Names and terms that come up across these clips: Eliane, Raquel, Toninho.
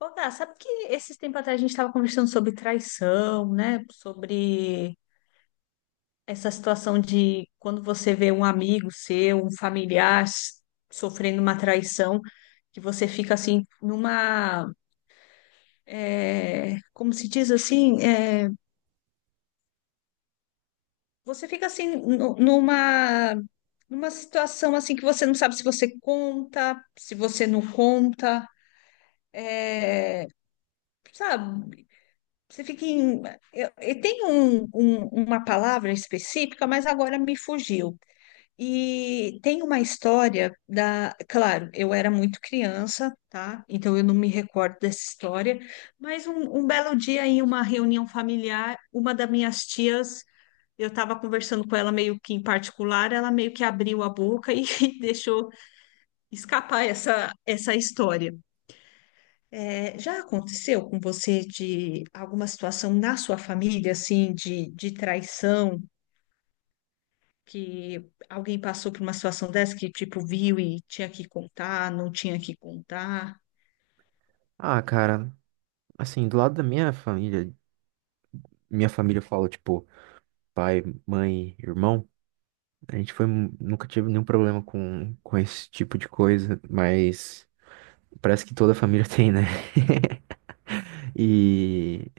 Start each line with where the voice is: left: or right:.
left: Ô, Gá, sabe que esses tempos atrás a gente estava conversando sobre traição, né? Sobre essa situação de quando você vê um amigo seu, um familiar sofrendo uma traição, que você fica assim numa, como se diz assim, você fica assim numa situação assim que você não sabe se você conta, se você não conta, é, sabe? Você fica em. Eu tenho uma palavra específica, mas agora me fugiu. E tem uma história da. Claro, eu era muito criança, tá? Então eu não me recordo dessa história. Mas um belo dia, em uma reunião familiar, uma das minhas tias, eu estava conversando com ela meio que em particular, ela meio que abriu a boca e deixou escapar essa história. Já aconteceu com você de alguma situação na sua família, assim, de traição, que alguém passou por uma situação dessa que, tipo, viu e tinha que contar, não tinha que contar?
right: Ah, cara, assim, do lado da minha família fala, tipo, pai, mãe, irmão, a gente foi, nunca tive nenhum problema com esse tipo de coisa, mas parece que toda família tem, né? E,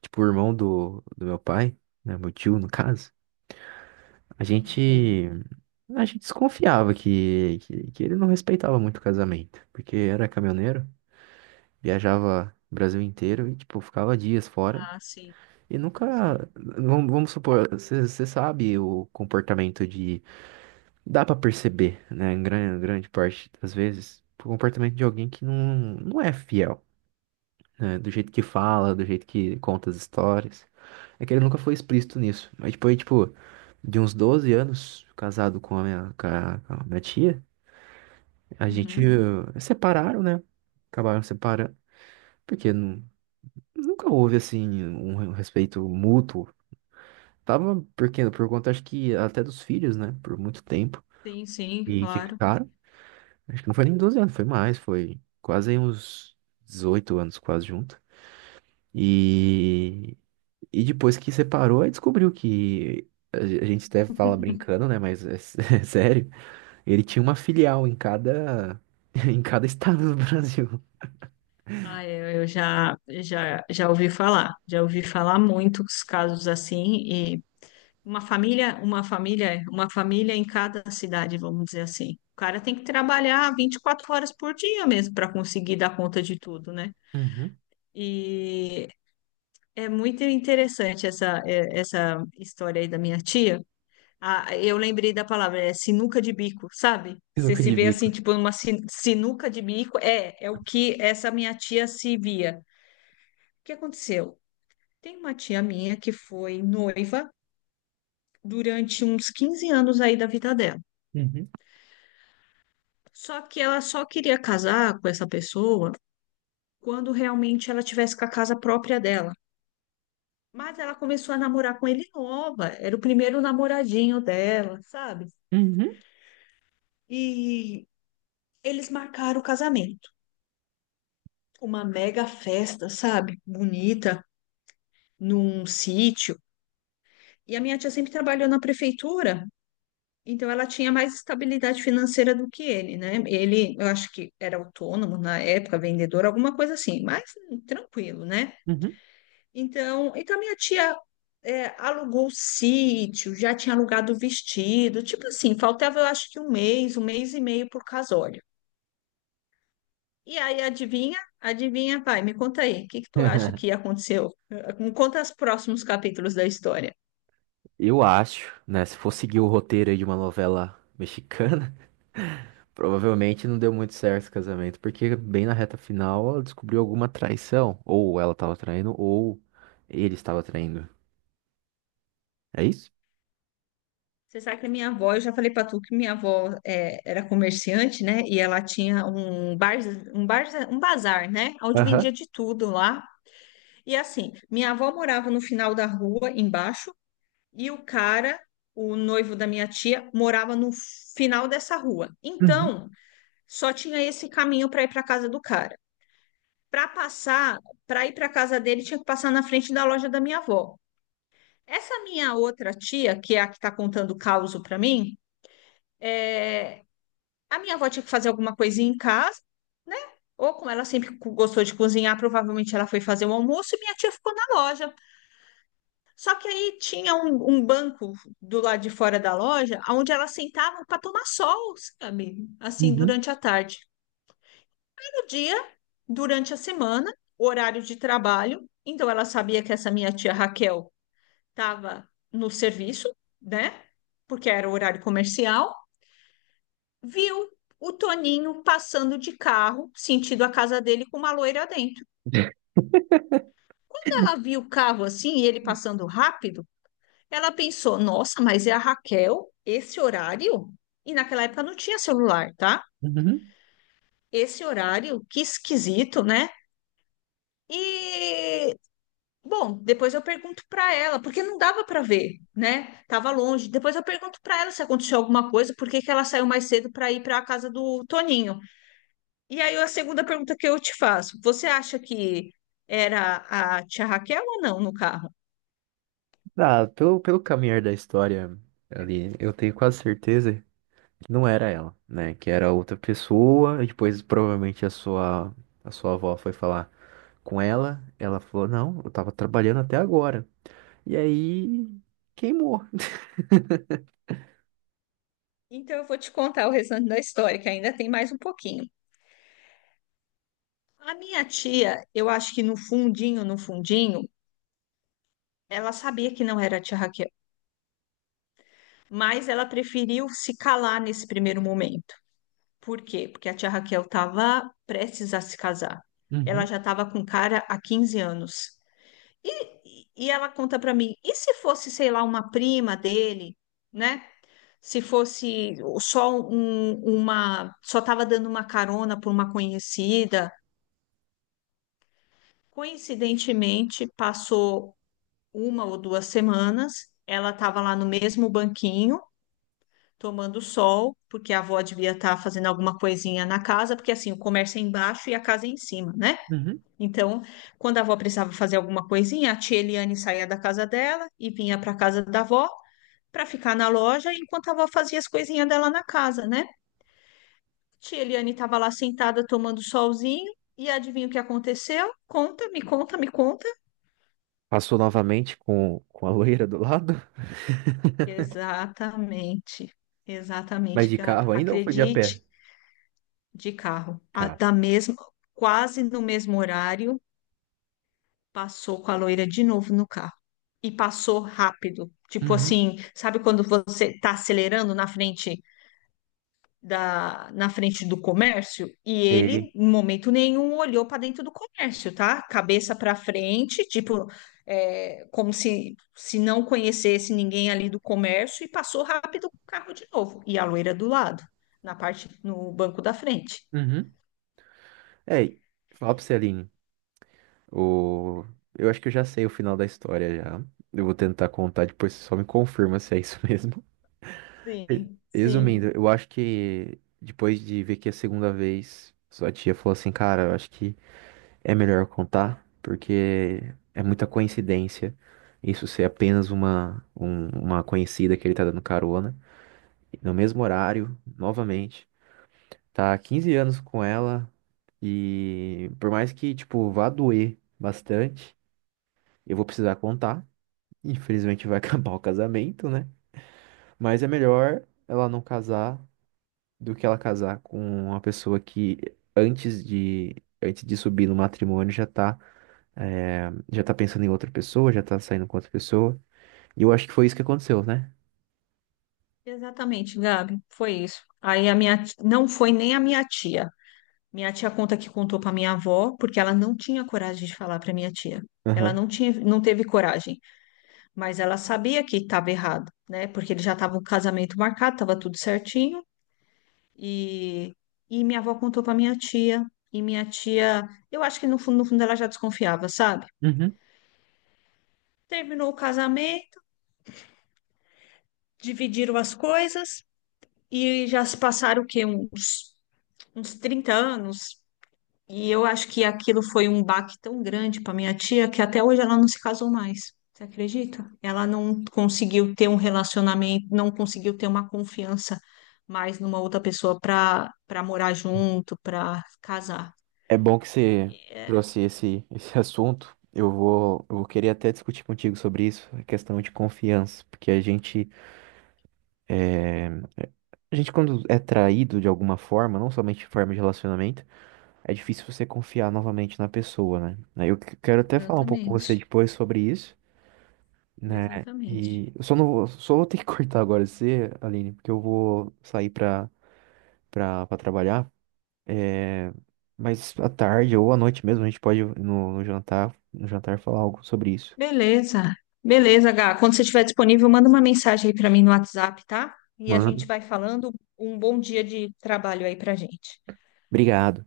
right: tipo, o irmão do meu pai, né, meu tio, no caso, a
left: Sim, sim.
right: gente, a gente desconfiava que ele não respeitava muito o casamento, porque era caminhoneiro, viajava o Brasil inteiro e, tipo, ficava dias fora.
left: Ah, sim,
right: E nunca,
left: sim, sim.
right: vamos supor, você sabe o comportamento de, dá pra perceber, né, em grande parte das vezes, o comportamento de alguém que não é fiel, né, do jeito que fala, do jeito que conta as histórias. É que ele nunca foi explícito nisso, mas depois, tipo, de uns 12 anos, casado com a minha tia, a gente
left: Uhum.
right: separaram, né, acabaram separando, porque nunca houve, assim, um respeito mútuo. Tava por quê? Por conta, acho que até dos filhos, né? Por muito tempo.
left: Sim, sim,
right: E que
left: claro.
right: ficaram. Acho que não foi nem 12 anos, foi mais, foi quase aí uns 18 anos, quase junto. E, e depois que separou, aí descobriu que a gente até fala brincando, né? Mas é sério. Ele tinha uma filial em cada, em cada estado do Brasil.
left: Ah, eu já ouvi falar muito os casos assim. Uma família em cada cidade, vamos dizer assim. O cara tem que trabalhar 24 horas por dia mesmo para conseguir dar conta de tudo, né?
right: Uhum.
left: E é muito interessante essa, essa história aí da minha tia. Ah, eu lembrei da palavra, é sinuca de bico, sabe? Você
right: Sinuca
left: se
right: de
left: vê assim,
right: bico.
left: tipo, numa sinuca de bico, é o que essa minha tia se via. O que aconteceu? Tem uma tia minha que foi noiva durante uns 15 anos aí da vida dela.
right: Uhum.
left: Só que ela só queria casar com essa pessoa quando realmente ela tivesse com a casa própria dela. Mas ela começou a namorar com ele nova, era o primeiro namoradinho dela, sabe?
right: Uhum.
left: E eles marcaram o casamento, uma mega festa, sabe? Bonita, num sítio. E a minha tia sempre trabalhou na prefeitura, então ela tinha mais estabilidade financeira do que ele, né? Ele, eu acho que era autônomo na época, vendedor, alguma coisa assim, mas tranquilo, né?
right: Uhum.
left: Então, então minha tia alugou o sítio, já tinha alugado o vestido, tipo assim, faltava eu acho que um mês e meio por casório. E aí, adivinha? Adivinha, pai, me conta aí, o que que tu acha que aconteceu? Me conta os próximos capítulos da história.
right: Eu acho, né? Se for seguir o roteiro aí de uma novela mexicana, provavelmente não deu muito certo esse casamento, porque bem na reta final ela descobriu alguma traição. Ou ela estava traindo, ou ele estava traindo. É isso?
left: Você sabe que a minha avó, eu já falei para tu que minha avó era comerciante, né? E ela tinha um bazar, né? Onde vendia
right: Aham.
left: de tudo lá. E assim, minha avó morava no final da rua, embaixo, e o cara, o noivo da minha tia, morava no final dessa rua.
right: Uhum.
left: Então, só tinha esse caminho para ir para casa do cara. Para passar, para ir para casa dele, tinha que passar na frente da loja da minha avó. Essa minha outra tia, que é a que está contando o caos para mim, é, a minha avó tinha que fazer alguma coisinha em casa, né? Ou como ela sempre gostou de cozinhar, provavelmente ela foi fazer o almoço e minha tia ficou na loja. Só que aí tinha um banco do lado de fora da loja, onde elas sentavam para tomar sol, sabe? Assim,
right: Uhum.
left: durante a tarde. Todo dia, durante a semana, horário de trabalho. Então, ela sabia que essa minha tia Raquel estava no serviço, né? Porque era horário comercial. Viu o Toninho passando de carro, sentido a casa dele, com uma loira dentro. Quando ela viu o carro assim, e ele passando rápido, ela pensou, nossa, mas é a Raquel, esse horário? E naquela época não tinha celular, tá?
right: Uhum.
left: Esse horário, que esquisito, né? E, bom, depois eu pergunto para ela, porque não dava para ver, né? Tava longe. Depois eu pergunto para ela se aconteceu alguma coisa, por que que ela saiu mais cedo para ir para a casa do Toninho. E aí a segunda pergunta que eu te faço, você acha que era a tia Raquel ou não no carro?
right: Ah, pelo caminhar da história ali, eu tenho quase certeza que não era ela, né? Que era outra pessoa, e depois provavelmente a sua avó foi falar com ela. Ela falou: Não, eu tava trabalhando até agora. E aí queimou.
left: Então eu vou te contar o restante da história, que ainda tem mais um pouquinho. A minha tia, eu acho que no fundinho, no fundinho, ela sabia que não era a tia Raquel, mas ela preferiu se calar nesse primeiro momento. Por quê? Porque a tia Raquel estava prestes a se casar. Ela
right: Uhum.
left: já estava com cara há 15 anos. E ela conta para mim, e se fosse, sei lá, uma prima dele, né? Se fosse só só estava dando uma carona por uma conhecida, coincidentemente passou uma ou duas semanas, ela estava lá no mesmo banquinho, tomando sol, porque a avó devia estar fazendo alguma coisinha na casa, porque assim, o comércio é embaixo e a casa é em cima, né?
right: Uhum.
left: Então, quando a avó precisava fazer alguma coisinha, a tia Eliane saía da casa dela e vinha para a casa da avó para ficar na loja enquanto a avó fazia as coisinhas dela na casa, né? Tia Eliane estava lá sentada tomando solzinho e adivinha o que aconteceu? Conta, me conta, me conta.
right: Passou novamente com a loira do lado,
left: Exatamente,
right: mas
left: exatamente,
right: de
left: Gabi.
right: carro ainda ou foi de a pé?
left: Acredite, de carro,
right: Carro.
left: da mesma, quase no mesmo horário, passou com a loira de novo no carro. E passou rápido. Tipo
right: Uhum.
left: assim, sabe quando você tá acelerando na frente na frente do comércio e
right: Sei.
left: ele, em momento nenhum, olhou para dentro do comércio, tá? Cabeça para frente, tipo, como se não conhecesse ninguém ali do comércio e passou rápido com o carro de novo. E a loira do lado, na parte, no banco da frente.
right: Uhum. É, fala pra você, Aline. O... Eu acho que eu já sei o final da história já. Eu vou tentar contar depois, você só me confirma se é isso mesmo. Re-
left: Sim, sim.
right: Resumindo, eu acho que depois de ver que a segunda vez, sua tia falou assim, cara, eu acho que é melhor contar, porque é muita coincidência isso ser apenas uma conhecida que ele tá dando carona. E no mesmo horário, novamente, tá há 15 anos com ela e por mais que, tipo, vá doer bastante, eu vou precisar contar. Infelizmente vai acabar o casamento, né? Mas é melhor ela não casar do que ela casar com uma pessoa que antes de, antes de subir no matrimônio já tá pensando em outra pessoa, já tá saindo com outra pessoa. E eu acho que foi isso que aconteceu, né?
left: Exatamente, Gabi, foi isso. Aí a minha, não foi nem a minha tia. Minha tia conta que contou para minha avó, porque ela não tinha coragem de falar para minha tia. Ela
right: Aham.
left: não tinha, não teve coragem. Mas ela sabia que estava errado, né? Porque ele já estava o casamento marcado, estava tudo certinho. E, e minha avó contou para minha tia. E minha tia, eu acho que no fundo, no fundo ela já desconfiava, sabe?
right: Uhum.
left: Terminou o casamento, dividiram as coisas e já se passaram o quê? Uns 30 anos. E eu acho que aquilo foi um baque tão grande para minha tia que até hoje ela não se casou mais. Você acredita? Ela não conseguiu ter um relacionamento, não conseguiu ter uma confiança mais numa outra pessoa para morar junto, para casar.
right: É bom que você trouxe esse assunto. Eu vou querer até discutir contigo sobre isso, a questão de confiança, porque é, a gente quando é traído de alguma forma, não somente em forma de relacionamento, é difícil você confiar novamente na pessoa, né? Eu quero até falar um pouco com você
left: Exatamente,
right: depois sobre isso, né?
left: exatamente.
right: E eu só não vou, só vou ter que cortar agora você, Aline, porque eu vou sair pra, trabalhar. É, mas à tarde ou à noite mesmo, a gente pode no jantar falar algo sobre isso.
left: Beleza, beleza, Gá. Quando você estiver disponível, manda uma mensagem aí para mim no WhatsApp, tá? E a
right: Mano,
left: gente vai falando. Um bom dia de trabalho aí para gente.
right: obrigado.